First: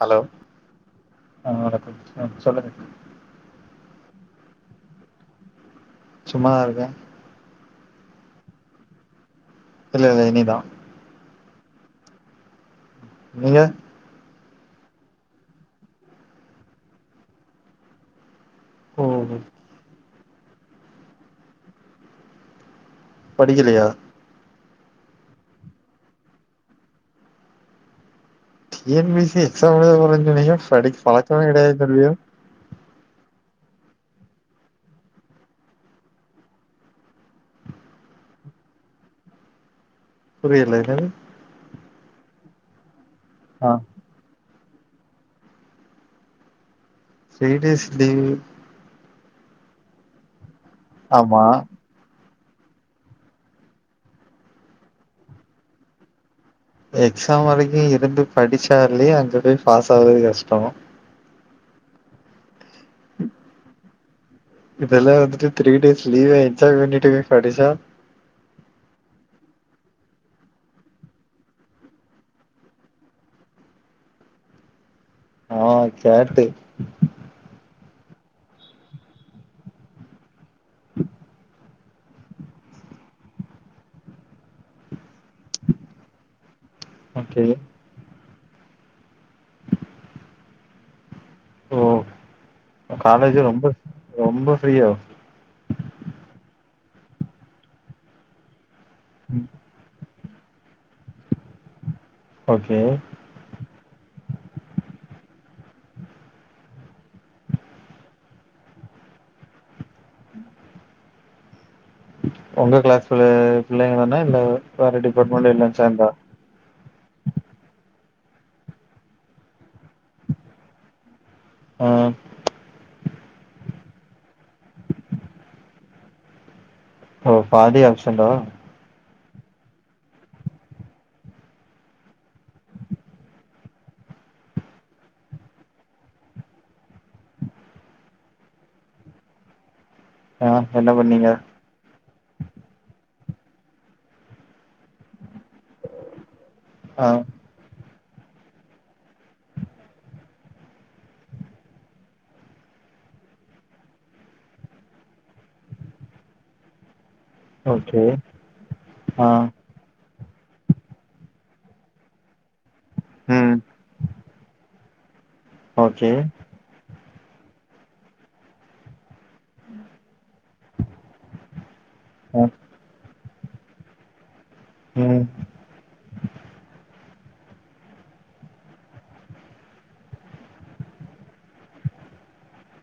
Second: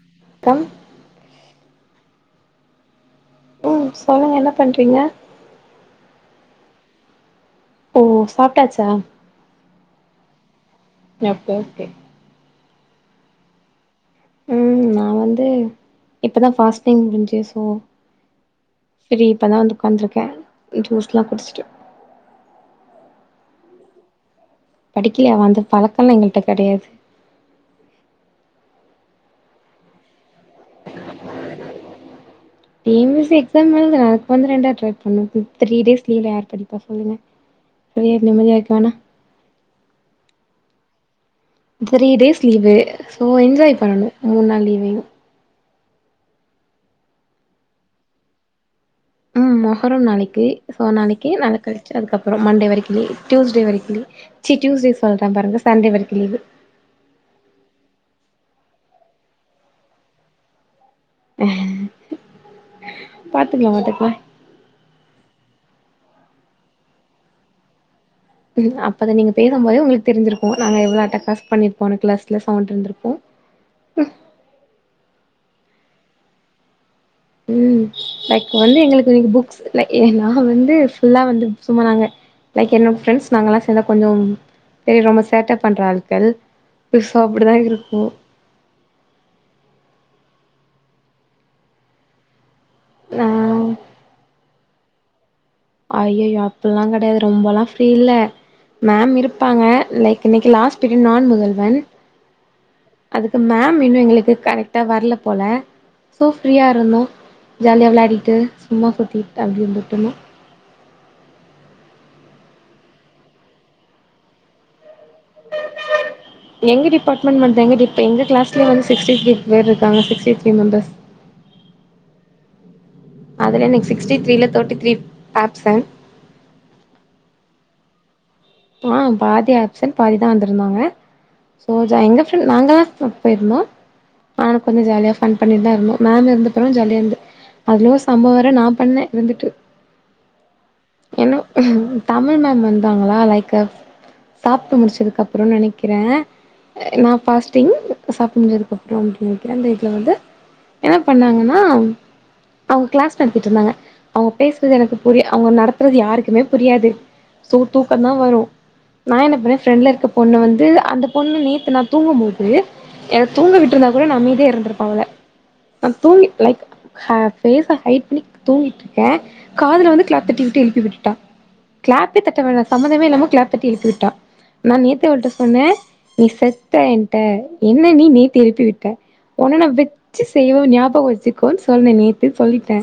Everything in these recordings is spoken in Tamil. ஹலோ கம் அ வணக்கம் அ சொல்லுங்க ம் சொல்லுங்க என்ன பண்றீங்க சும்மாதா இருக்கே ஓ சாப்டாச்சா இல்ல இல்ல இனிதா நா போ கே நீங்க ம் நா வந்து இப்பதா ஃபாஸ்டிங் முஞ்சு சோ ஓ சரி இப்பதா வந்து உக்காந்துருக்கே ஜூஸ் எல்லா குடிஸ்ட்டு படிக்கலையா படிக்கலயாவ அந்த பழக்கல்லா எங்கள்ட்ட கெடையாது டி என் பி சி எக்ஸாம்லா எழுத போறேன் சொன்னிங்க படி பழக்கமே கிடையாது சொல்றீக டி எம் சி எக்ஸாம் எழுதுற அதுக்கு வந்து ரெண்டா ட்ரை பண்ணு த்ரீ டேஸ் லீவ் யார் படிப்பா சொல்லுங்க தனியா நிம்மதியா இருக்க வேணா புரியல என்னது three days leave so enjoy ஆ பண்ணனு மூன் நாள் லீவ் வேணு சே டேஸ் லீவு ம் மொகரம் நாளைக்கி சோ நாளைக்கி ஆமா நால்ல க ழிச்சு அதுக்கப்புறம் மண்டே வரைக் லீவ் டியூஸ்டே வரைக் லீவ் சீ டியூஸ்டே சொல்றே பாருங்க சண்டே வரைக்கு லீவு எக்சாம் வரைக்கு இருந்து படிச்சாலே அங்க போய் பாஸ் ஆவுறது கஷ்டோ பாத்துக்கலா பாத்துக்கலா இதெல்லா வந்துட்டு த்ரீ டேஸ் லீவ் என்ஜாய் பண்ணிட்டு போய் படிச்சா அப்ப நீங்க பேசம் போதே உங்களுக் தெரிஞ்சிருக்கு நாங்க எவ்ளோ அட்டாகாஸ் பண்ணிர்ப்போன்னு கிளாஸ்ல சவுண்ட் இருந்திருக்கு ஆ கேட்டு ம் லைக் வந்து எங்களுக்கு புக்ஸ் லைக் நா வந்து ஃபுல்லா வந்து சும்மா நாங்க லைக் என்னோ ஃப்ரெண்ட்ஸ் நாங்க எல்லா சேந்தா கொஞ்சோம் ஏ ரொம்ப சேட்ட பண்ற ஆட்கள் சோ ஓகே இப்புடி தா இருக்கு ஓ காலேஜு ஆ ரொம்ப ரொம்ப ஃப்ரீயோ ஐய்யய்யோ அப்பல்லா கிடையாது ரொம்பல்லா ஃப்ரீ இல்ல மேம் இருப்பாங்க லைக் இன்னைக்கு லாஸ்ட் பிரிட் நான் முதல்வன் ஓகே அதுக்கு மேம் இன்னு எங்குளுக்கு கரெக்டா வரல்ல போல ஸோ ஃப்ரீயா இருந்தோ ஜாலியா விளாடிட்டு சும்மா சுத்திட் அப்பிடி இருந்துட்டுருந்தோ உங்க கிளாஸ்ல்ல பிள்ளைங்க வேனா இல்ல வேற டிபார்ட்மெண்ட் எல்லா சேந்தா எங்க டிபார்ட்மண்ட் மட்டு்தாங்க இப்ப எங்க கிலாஸ்ல வந் சிக்ஸ்டி த்ரி பேர் இருக்காங்க சிக்ஸ்டி த்ரீ மெம்பர்ஸ் ஆ அதல எனக் சிக்ஸ்டி த்ரீல தேர்ட்டி த்ரீ ஆப்சென்ட் ஓ பாதி ஆப்ஷன்டா ஆ பாதி ஆப்சன்ட் பாதிதா வந்திருந்தாங்க ஸோ ஜா எங்க ஃப்ரெண்ட் நாங்க தா பப் போயிருந்தோ நானு கொஞ்சோ ஜாலியாஃபன் பண்ணிட்டுதா இருந்தோ மேம் இருந்தப்புறோ ஜாலியா இருந்து அதுலோ ஓர் சம்பவோ வேர நா பண்ணே இருந்துட்டு ஏ என்ன பண்ணீங்க ஏன்னா தமிழ் மேம் வந்தாங்களா லைக் கு சாப்ட்டு முடிச்சதுக்கப்புறோனு நெனைக்கிறே ஆ நா பாஸ்ட் டிங் சாப்ட்டு முஞ்சதுக்கப்புறோ அப்டின்னு நனைக்கிறே அந்த இதுல வந்து என்ன பண்ணாங்கன்னா அவுங்க கிளாஸ் நடத்திட்ருந்தாங்க அவுங்க பேசுறது எனக்கு புரியு அவுங்க நடத்துறது யாருக்குமே புரியாது சோ தூக்கோ ஓகே தா வரு நா ஆ என்ன பண்ணுவே ஃப்ரெண்ட்ல இருக்க பொண்ணு வந்து அந்த பொண்ணு நேத்து நா தூங்கு போது என்ன தூங்க ம் விட் டுருந்தா கூட நா அமைதியா இருந்திருப்ப அவள நா ஓகே தூங்கி லைக் ஹ பேஸ ஹைட் பண்ணி தூங்கிட்ருக்கே காதுல வந்து கிளாப் தட்டிவிட்டு எழுப்பி விட்டுட்டா கிளாப்பே தட்ட ஆ வேணா சம்பந்தமே இல்லாம கிளாப் தட்டி எழுப்பி விட்டா நா நேத்தே ம் அவளுட்ட சொன்ன நீ செத்த என்ட்ட என்ன நீ எழுப்பி விட்ட உன்ன நா வெச்சி செய்வே ஞாபகோ வெச்சுக்கோன் சொன்ன நேத்தே சொல்லிட்டே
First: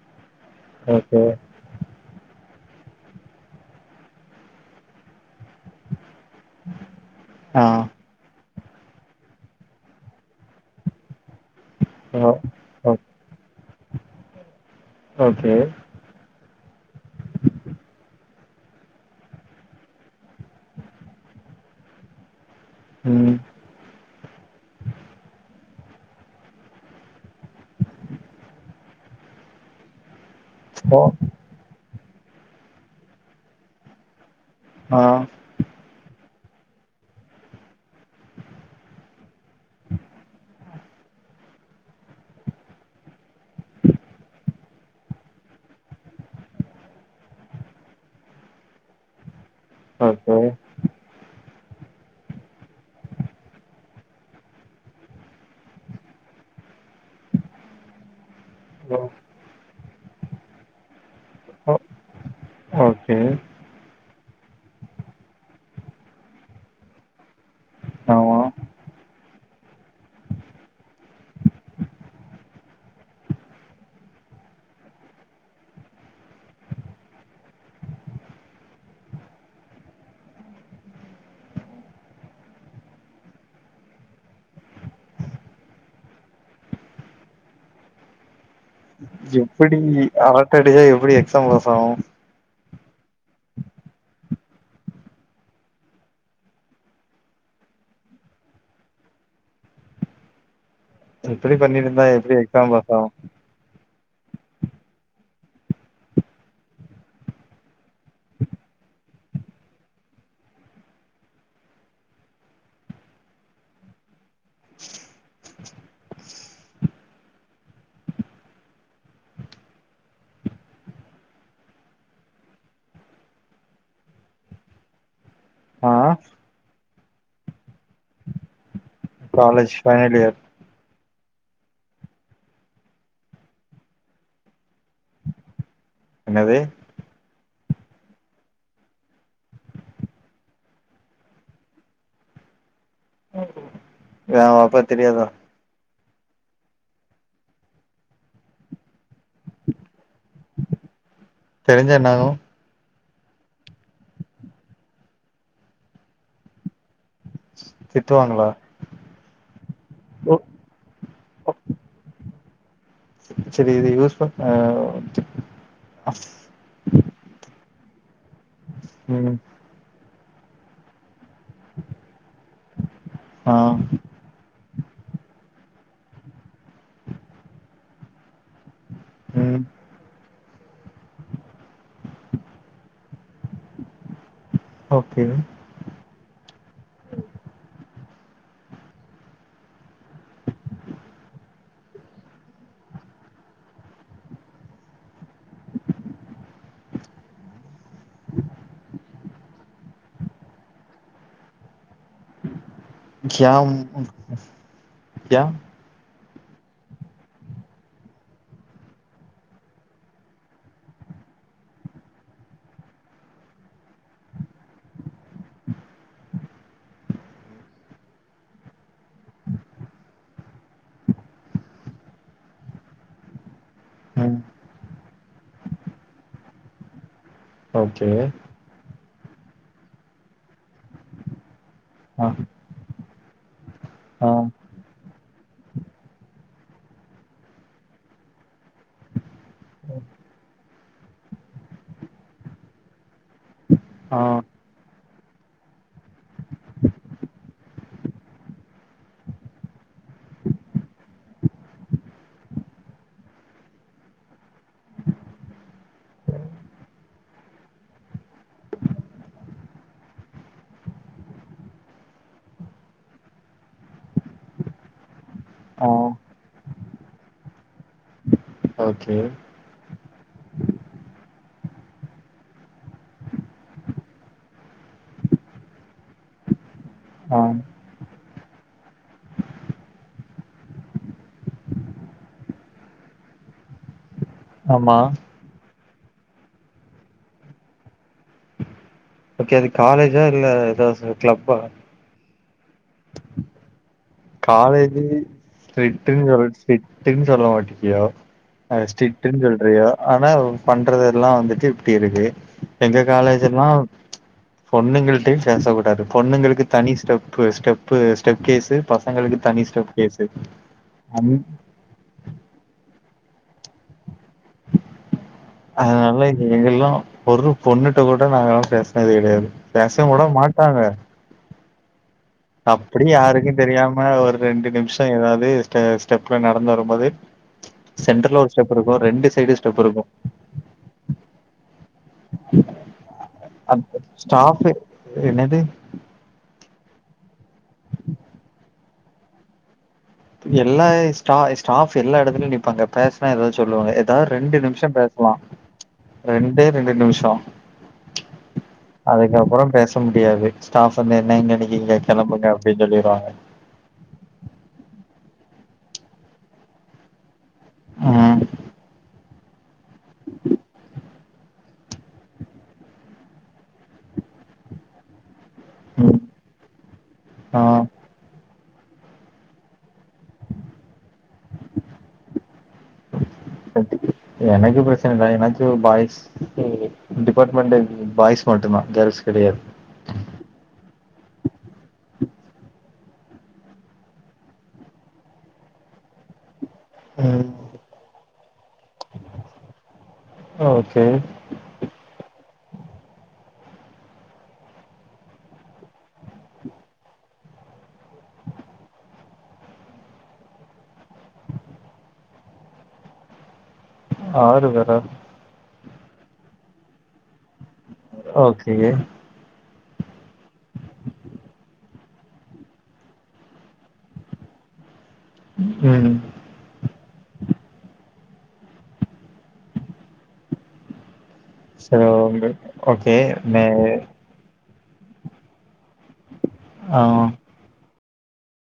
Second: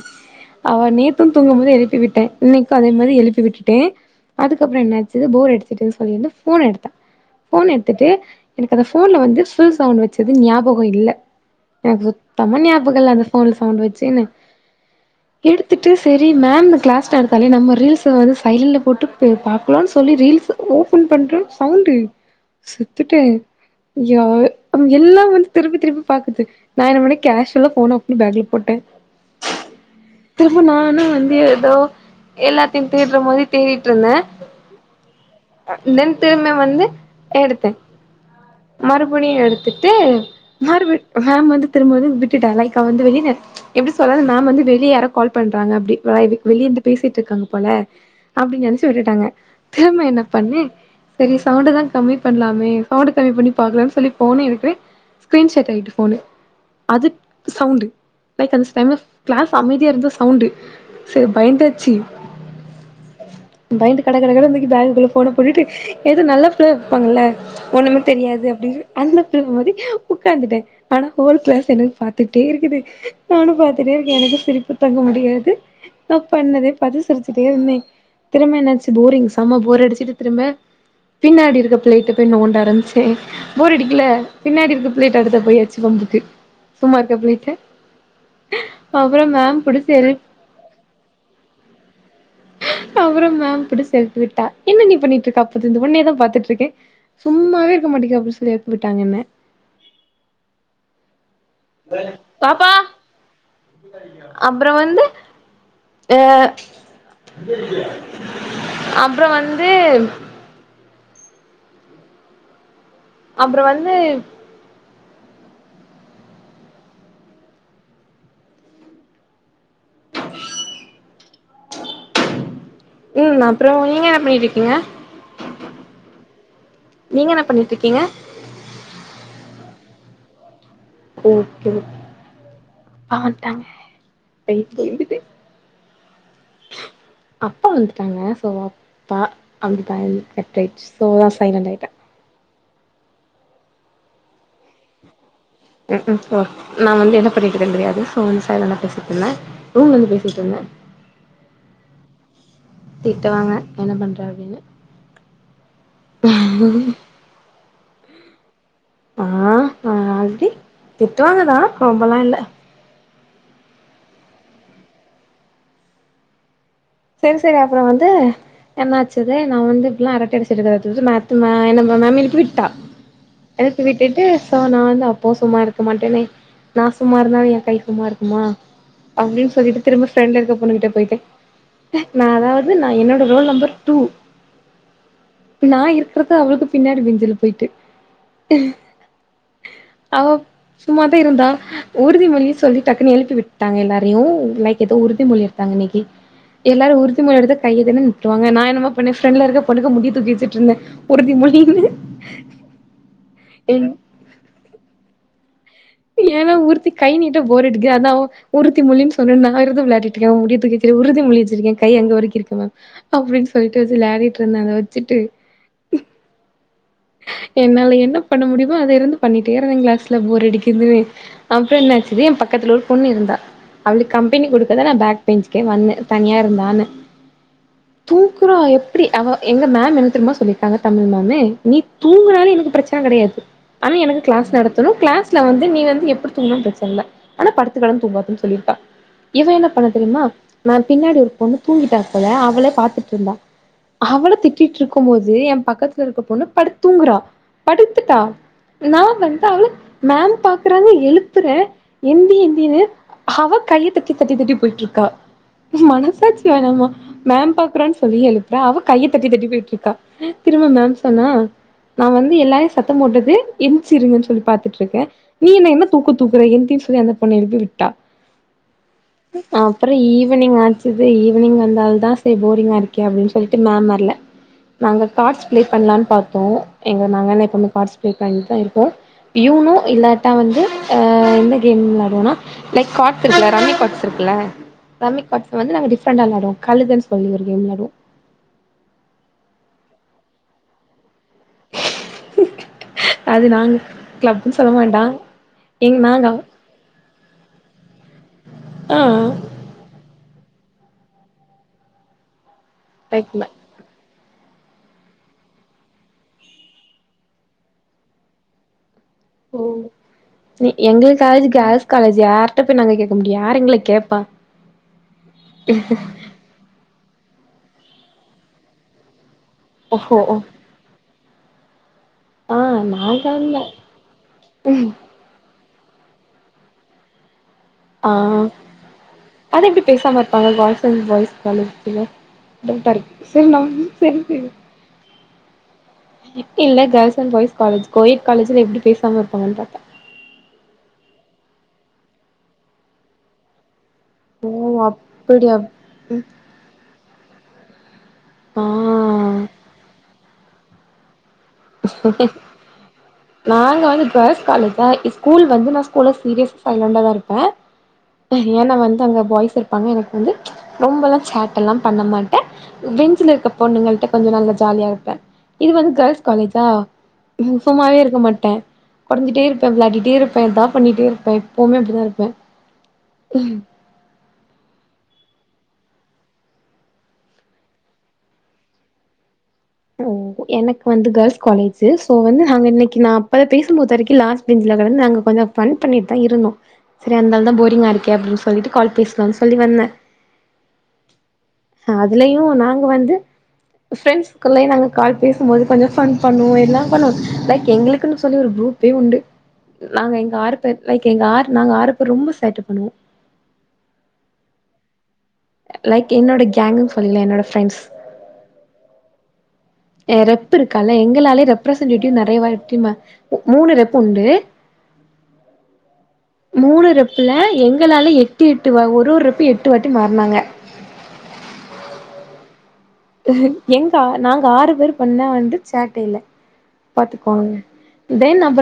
அவ ஓகே நேத்தும் தூங்கும்போது எழுப்பி விட்டே இன்னைக்கோ அதே மாரி எழுப்பி விட்டுட்டே அதுக்கப்புறோ என்னாச் சு போர் எடுத்துட்டுன்னு சொல்லி வந்து ஃபோன் எடுத்தா ஆ ஃபோன் எடுத்துட்டு எனக்கு அந்த ஃபோன்ல வந்து ஃபுல் சவுண்ட் வெச்சது ஞாபகோ இல்ல எனக்கு ஓ சுத்தமா ஓ ஞாபகோ அந்த ஃபோன்ல சவுண்ட் வெச்சுன்னு ஓகே எடுத்துட்டு செரி மேம்ங்க கிளாஸ் நடத்தாலே நம்ம ரீல்ஸ வந்து சைட்ல போட்டு பே பா க்லான் சொல்லி ரீல்ஸ் ஓபன் பண்றே சவுண்டு செத்துட்டே ம் அ எல்லா வந்து திரும்பி திரும்பி பாக்குது நா என்ன பன்னே கேஷ்வலா ஃபோன ஆஃப்பன்னி பேக்ல போட்டே திரும்ப ஓ நானும் வந்து எதோ எல்லாத்தையு தேடுற மாரி தேடிட்ருந்தே ஆ தென் திரும்ப வந்து எடுத்தே மறுபடியு எடுத்துட்டு மறுபடி மேம் வந்து திரும்ப வந்து விட்டுட்டா லைக்கா அவ வந்து வெளில எப்டி சொல்றது மேம் வந்து வெளிய யாரோ கால் பண்றாங்க அப்டி வ வி வெளியே இருந்து பேசிட்ருக்காங்க போல அப்டி நெனைச்சு விட்டுட்டாங்க திரும்ப என்ன ஓகே பண்ணே சரி சவுண்டதா கம்மி பண்லாமே சவுண்டு கம்மி பண்ணி பாக்கலாம்னு சொல்லி ஃபோனே எடுக்கிறே ஸ்க்ரீன்ஷாடாயுட்டு ஃபோனு அதுக் சவுண்டு லைக் அந்த டைம்ல ஓ கிளாஸ் அமைதியா இருந்தா சவுண்டு சரி ஓ பயந்தாச்சு ஓகே பயந்து கட கட கடனு தூ க்கி பேக்குகுள்ள ஃபோன போட்டுட்டு எதும் நல்ல புள்ளயா இருப்பாங்கள ஒண்ணுமே ஆமா தெரியாது அப்டின்னு அந்த புள்ள மாரி ஒக்காந்துட்டே ஆனா ஹோல் கிளாஸ் எனக்கு பாத்துட்டே இருக்குது நானு பாத்துட்டே இருக்கே எனக்கு சிரிப்பு தாங்க முடியாது நா பண்ணதே பாத்து சிரிச்சுட்டே இருந்தே திரும்ம என்னாச்சு போரிங்ஸ் சம போரடிச்சுட்டு திரும்ப பின்னாடி இருக்க பிளைட்ட போய் நோண்ட ஆரம்பிச்சே போர் அடிக்குல பின்னாடி இருக்கு பிளேட்ட அடுத்த போயாச்சு வம்புக்கு சும்மா இருக்க பிளேட்ட அப்றோ மேம் எப்டி புடிச்சு நீங்க எல் இப் அரட்ட அடிச்சா எப்டி எக்ஸாம் பாஸ் ஆவோ அப்புறோ மேம் புடிச்சு எழுப்பி விட்டா என்ன நீ பண்ணிட்டு இருக்க அப்பதுல இருந்து ஒன்னய தா பாத்துட்டு இருக்கே சும்மாவே இருக்க மாட்டேங்க அப்டி சொல்லி எழுப்பி விட்டாங்க என்ன இப்டி பண்ணிட்டு இருந்தா எப்டி எக்ஸாம் பாஸ் ஆவோ அப்பறோ வந்து ஆ அப்புறோ வந்து அப்புறோ வந்து ம் அப்புறோ நீங்க என்ன பண்ணிட்டு இருக்கீங்க ஆ நீங்க என்ன பண்ணிட்டு இருக்கீங்க college final year okay okay ஆ வந்ட்டாங்க நைட்டு தூங்கிட்டே என்னது அப்பா வந்துட்டாங்க ஸோ அப்பா அங்கு பாதிலேயே கட் ஆயிடுச்சு ஸோ சைலன்ட் ஆயிட்டே ஏன் ஓன் அப்பாக்கு தெரியாதோ ம் ம் போ நா வந்து என்ன பண்ணிட்டுருக்கேனு தெரியாது சோ வந்து சைலன்ட்டா பேசிட்டு இருந்தே ரூம்ல இருந்து பேசிட்டு இருந்தே தெரிஞ்சா என்ன ஆகு திட்டுவாங்க என்ன பண்ற அப்டினு திட்டுவாங்களா ஆ ஆ ஓ ஆல்ரெடி திட்டுவாங்கதா ரொம்பல்லா இல்ல சேரி இது யூஸ் பண் ஆ சேரி சேரி அப்புறோ வந்து என்னாச்சது ம் நா வந்து இப்டில்லா அரட்டடிச் திட்டுங்க [unintelligible] மேத்து மே என்ன மே மேம் எழுப்பி விட்டா ஆ எழுப்பி விட்டுட்டு ஸோ நா வந்து அப்பவு சும்மா இருக்க மாட்டேனே நா சும்மா இருந்தாலு என் கை சும்மா இருக்குமா அப்டின்னு ம் சொல்லிட்டு திரும்ப ப்ரெண்ட்ல இருக்க பொண்ணு கிட்ட போய்ட்டே நா அதாது நா என்னோட ரோல் நம்பர் டூ ஓகே இப்ப நா இருக்கறது அவளுக்கு பின்னாடி பெஞ்சுல போயிட்டு அவப் சும்மா தா இருந்தா உறுதிமொழினு சொல்லி டக்குனு எழுப்பி விட்டாங்க எல்லாரயு லைக் எதோ உறுதிமொழியா ட்டாங்க இன்னிக்கி எல்லாரு உறுதிமொழி எடுத்தா கைய தான நிட்டு வாங்க நா என்னமா பண்ணே ஃப்ரண்ட்ல இருக்க பொண்ணுங்க முடிய தூக்கி வச்சுட்டு இருந்தே உறுதிமொழினு கியாம் ம் ம் கியா ஏனா உறுதி கை நீட்ட போர் அடிக்கு அதா உறுதி மொழினு சொன்னா நா எதோ வெளயாடிட்டு இருக்க அவ முடிய தூக்கி வச்சி சரி உறுதி மொழி வச்சிருக்கே கை அங்க வரைக்கி இருக்கு மேம் அப்டின் சொல்லிட்டு சரி வெளாடிட்டு இருந்தே அத வச்சுட்டு என்னால என்ன பண்ண முடியுமோ அத இருந்து பண்ணிட்டே இருந்தே கிளாஸ்ல போர் அடிக் இருந்ததுமே அப்பறோ என்னச்சு என் பக்கத்துல ஒரு பொண்ணு இருந்தா அவளுக்கு ம் கம்பெனி கொடுக்கதா நா பேக் பெஞ்சுக்கே வந்தே தனியா இருந்தானு ஓகே தூக்குறா எ ப்டி அவ எங்க மேம் என்ன தெரியுமா சொல்லிருக்காங்க தமிழ் மேமு நீ தூ ஆ எனக்கு பிரச்சன கெடையாது ஆனா எனக்கு ஆ கிளாஸ் நடத்தணும் கிளாஸ் ல வந்து நீ வந்து எப்டி தூங்கணும் பிரச்சன இல்ல ஆனா படுத்து கெடந்து தூங்காதன்னு சொல்லிருப்பா இவா என்ன பண்ணா தெரியுமா மேம் பின்னாடி ஒரு பொண்ணு தூங்கிட்டா போல அவளே பாத்துட்டு இருந்தா ஆ அவள திட்டிட்டு இருக்கும் போது என் பக்கத்துல இருக்க பொண்ணு படுத் தூங்குறா படுத்துட்டா நா வந்து அவள மேம் பாக்குறாங்க எழுப்புற எந்தி எந்தினு அவா கைய தட்டி தட்டி தட்டி போயிட்டு இருக்கா மனசாட்சி வேணாமா மேம் பாக்குறான் சொல்லி எழுப்புற அவா கைய தட்டி தட்டி போயிட்டு இருக்கா திரும்ப மேம் சொன்னா நா வந்து எல்லாரையும் சத்தம் போட்டது எந்திச்சிருங்கன்னு சொல்லி பாத்துட்டு இருக்கேன் நீ என்ன என்ன ஆ தூக்க தூக்குற எந்தின் சொல்லி அந்த பொண்ண எழுப்பி விட்டா ஓகே அப்புறம் ஈவினிங் ஆச்சுது ஈவினிங் வந்தால் தான் சேரி போரிங்கா இருக்கே அப்டின்னு சொல்லுட்டு மேம் வரல நாங்க கார்ட்ஸ் பிளே பண்லான் பாத்தோம் எங்க நாங்க ஆ என்ன இப்போ கார்ட்ஸ் பிளே பண்ணிட்டுதான் இருக்கோம் யூனும் இல்லாட்டா வந்து அ எந்த கேம் வெளாடுவோனா லைக் கார்ட்ஸ் இருக்குல்ல ரம்மி கார்ட்ஸ் இருக்குல்ல ஆமா ரம்மி கார்ட்ஸ் வந்து நாங்க டிஃப்ரெண்டா வெளாடுவோம் கழுதன்னு சொல்லி ஒரு கேம் வெளாடுவோம் ஓகே அது காலேஜா இல்ல ஏதாவது கிளப்பா அது நாங்க கிளப்ன்னு சொல்ல மாட்டான் எங்க நாங்க ஸ்ட்ரிட்ன்னு சொல்ல மாட்டிக்கியோ ஆ ஸ்ட்ரிட்ன்னு சொ சொல்றியோ ஆனா இவ பண்றது எல்லாம் வந்துட்டு இப்டி இருக்கு எங்க காலேஜ் லைக்ல எல்லா பொண்ணுங்கள்ட்டே பேசக் கூடாது பொண்ணுங்களுக்கு தனி ஸ்டெப்பு ஸ்டெப்பு ஸ்டெப் கேசு எங்களுக்கு தனி ஸ்டெப் கேசு காலேஜி யார்ட்ட போய் நாங்க கேக்க முடியும் யார் எங்கள கேப்பா அதனால எங்கெல்லாம் ஒரு பொண்ணுட்ட கூட நாங்கல்லா பேசினது கெடையாது பேசுவும் ஓஹோ கூட மாட் ட்டாங்க ஆ அப்டியே நாங்க யாருக்கும் இல்ல தெரியாம ஒரு ரெண்டு நிமிஷம் ஏதாவது ஸ்ட ஸ்டெப்ல நடந்து வரும்போது ஆ சென்டர்ல ஒரு ஸ்டெப் இருக்கு ரெண்டு சைடு அது ஸ்டெப் எப்டி இருக்கு பேசாம இருப்பாங்க பாய்ஸ் அண்ட் கேர்ள்ஸ் காலேஜ்ல [unintelligible] சேரி நா அந்த சேரி சேரி ஸ்டாஃபு என்னது இல்ல girls and boys college coed காலேஜ்ல எப்டி பேசாம இருப்பாங்கன் பாத்த எல்லா ஸ்டா ஸ்டாப் எல்லா எடத்துலயும் நிப்பாங்க பேசுனா ஏதாவது சொல்லுவாங்க அதான் ரெண்டு ஓ நிமிஷம் பேசலாம் அப்டியா ரெண்டே ரெண்டு நிமிஷம் ஆ அதுக்கப்புறம் பேச முடியாது ஸ்டாப் வந்து என்ன இங்க நிக்கிறீங்க கெளம்புங்க அப்படின் சொல்லிருவாங்க நாங்க வந்து கேர்ள்ஸ் காலேஜ்ஜா ஸ்கூல் வந்து நா ஸ்கூல்ல சீரியஸ் சைலண்டா தா இருப்ப ம் ஏன்னா அங்க வந்து அங்க பாய்ஸ் இருப்பாங்க எனக்கு வந்து ரொம்பெல்லாம் சேட்ட எல்லாம் பண்ண மாட்ட பெஞ்சுல இருக்க பொண்ணுங்கள்ட்ட கொஞ்சம் நல்லா ஜாலியா இருப்ப இது வந்து ம் கேர்ள்ஸ் காலேஜா ஆ சும்மாவே இருக்க மாட் ட்ட கொடஞ்சிட்டே இருப்ப விளையாடிட்டே இருப்ப எதா பண்ணிட்டே இருப்ப எப்பவுமே அப்படிதான் இருப்ப உம் எனக்கு பிரச்சன இல்ல எனக்கு பாய்ஸ் டிபார்ட்மெண்ட்டு பாய்ஸ் மட்டும்தான் கேர்ள்ஸ் கெடையாது ஓ எனக்கு வந்து கேர்ள்ஸ் காலேஜ்ஜி சோ வந்து நாங்க இன்னைக்கு நா அப்பதே பேசும்போது வரைக்கும் லாஸ்ட் பெஞ்சுல உக்காந்து நாங்க கொஞ்சம் ஃபன் பண்ணிட்டு தா இருந்தோம் சரி ம் அந்னாலதான் போரிங்கா இருக்கே அப்படின்னு சொல்லிட்டு கால் பேசலான் சொல்லி வந்த ஓகே அதுலயும் நாங்க வந்து ஃப்ரெண்ட்ஸ் க்குள்ளயே நாங்க கால் பேசும்போது கொஞ்சம் ஃபன் பண்ணுவோம் எல்லாம் பண்ணுவோம் லைக் எங்களுக்குன் சொல்லி ஒரு குரூப்பே உண்டு நாங்க எங்க ஆரு பேரு லைக் எங்க ஆரு நாங்க ஆறு பேர் ரொம்ப சேட்டு பண்ணுவோ ஆரு பேற லைக் என்னோட கேங்கன்னு சொல்லிலே என்னோட ஃப்ரெண்ட்ஸ் ஓகே ரெப் இருக்கால்ல எங்களாலயே ரெப்ரசன்டேட்டிவ் நெறைய வாட்டி மூணு ரெப் உண்டு [inaudible] ம் மூணு ரெப்ல்ல எங்களால எட்டு எட்டு வா ஒரோ ஒரு ரப்ப எட்டு வாட்டி மாறினாங்க சேரி ஓங்க எங்க நாங்க ஆறு பேர் பண்ண வந்து சேட்டையில ஆ பாத்துக்கோங்க தென் நபர்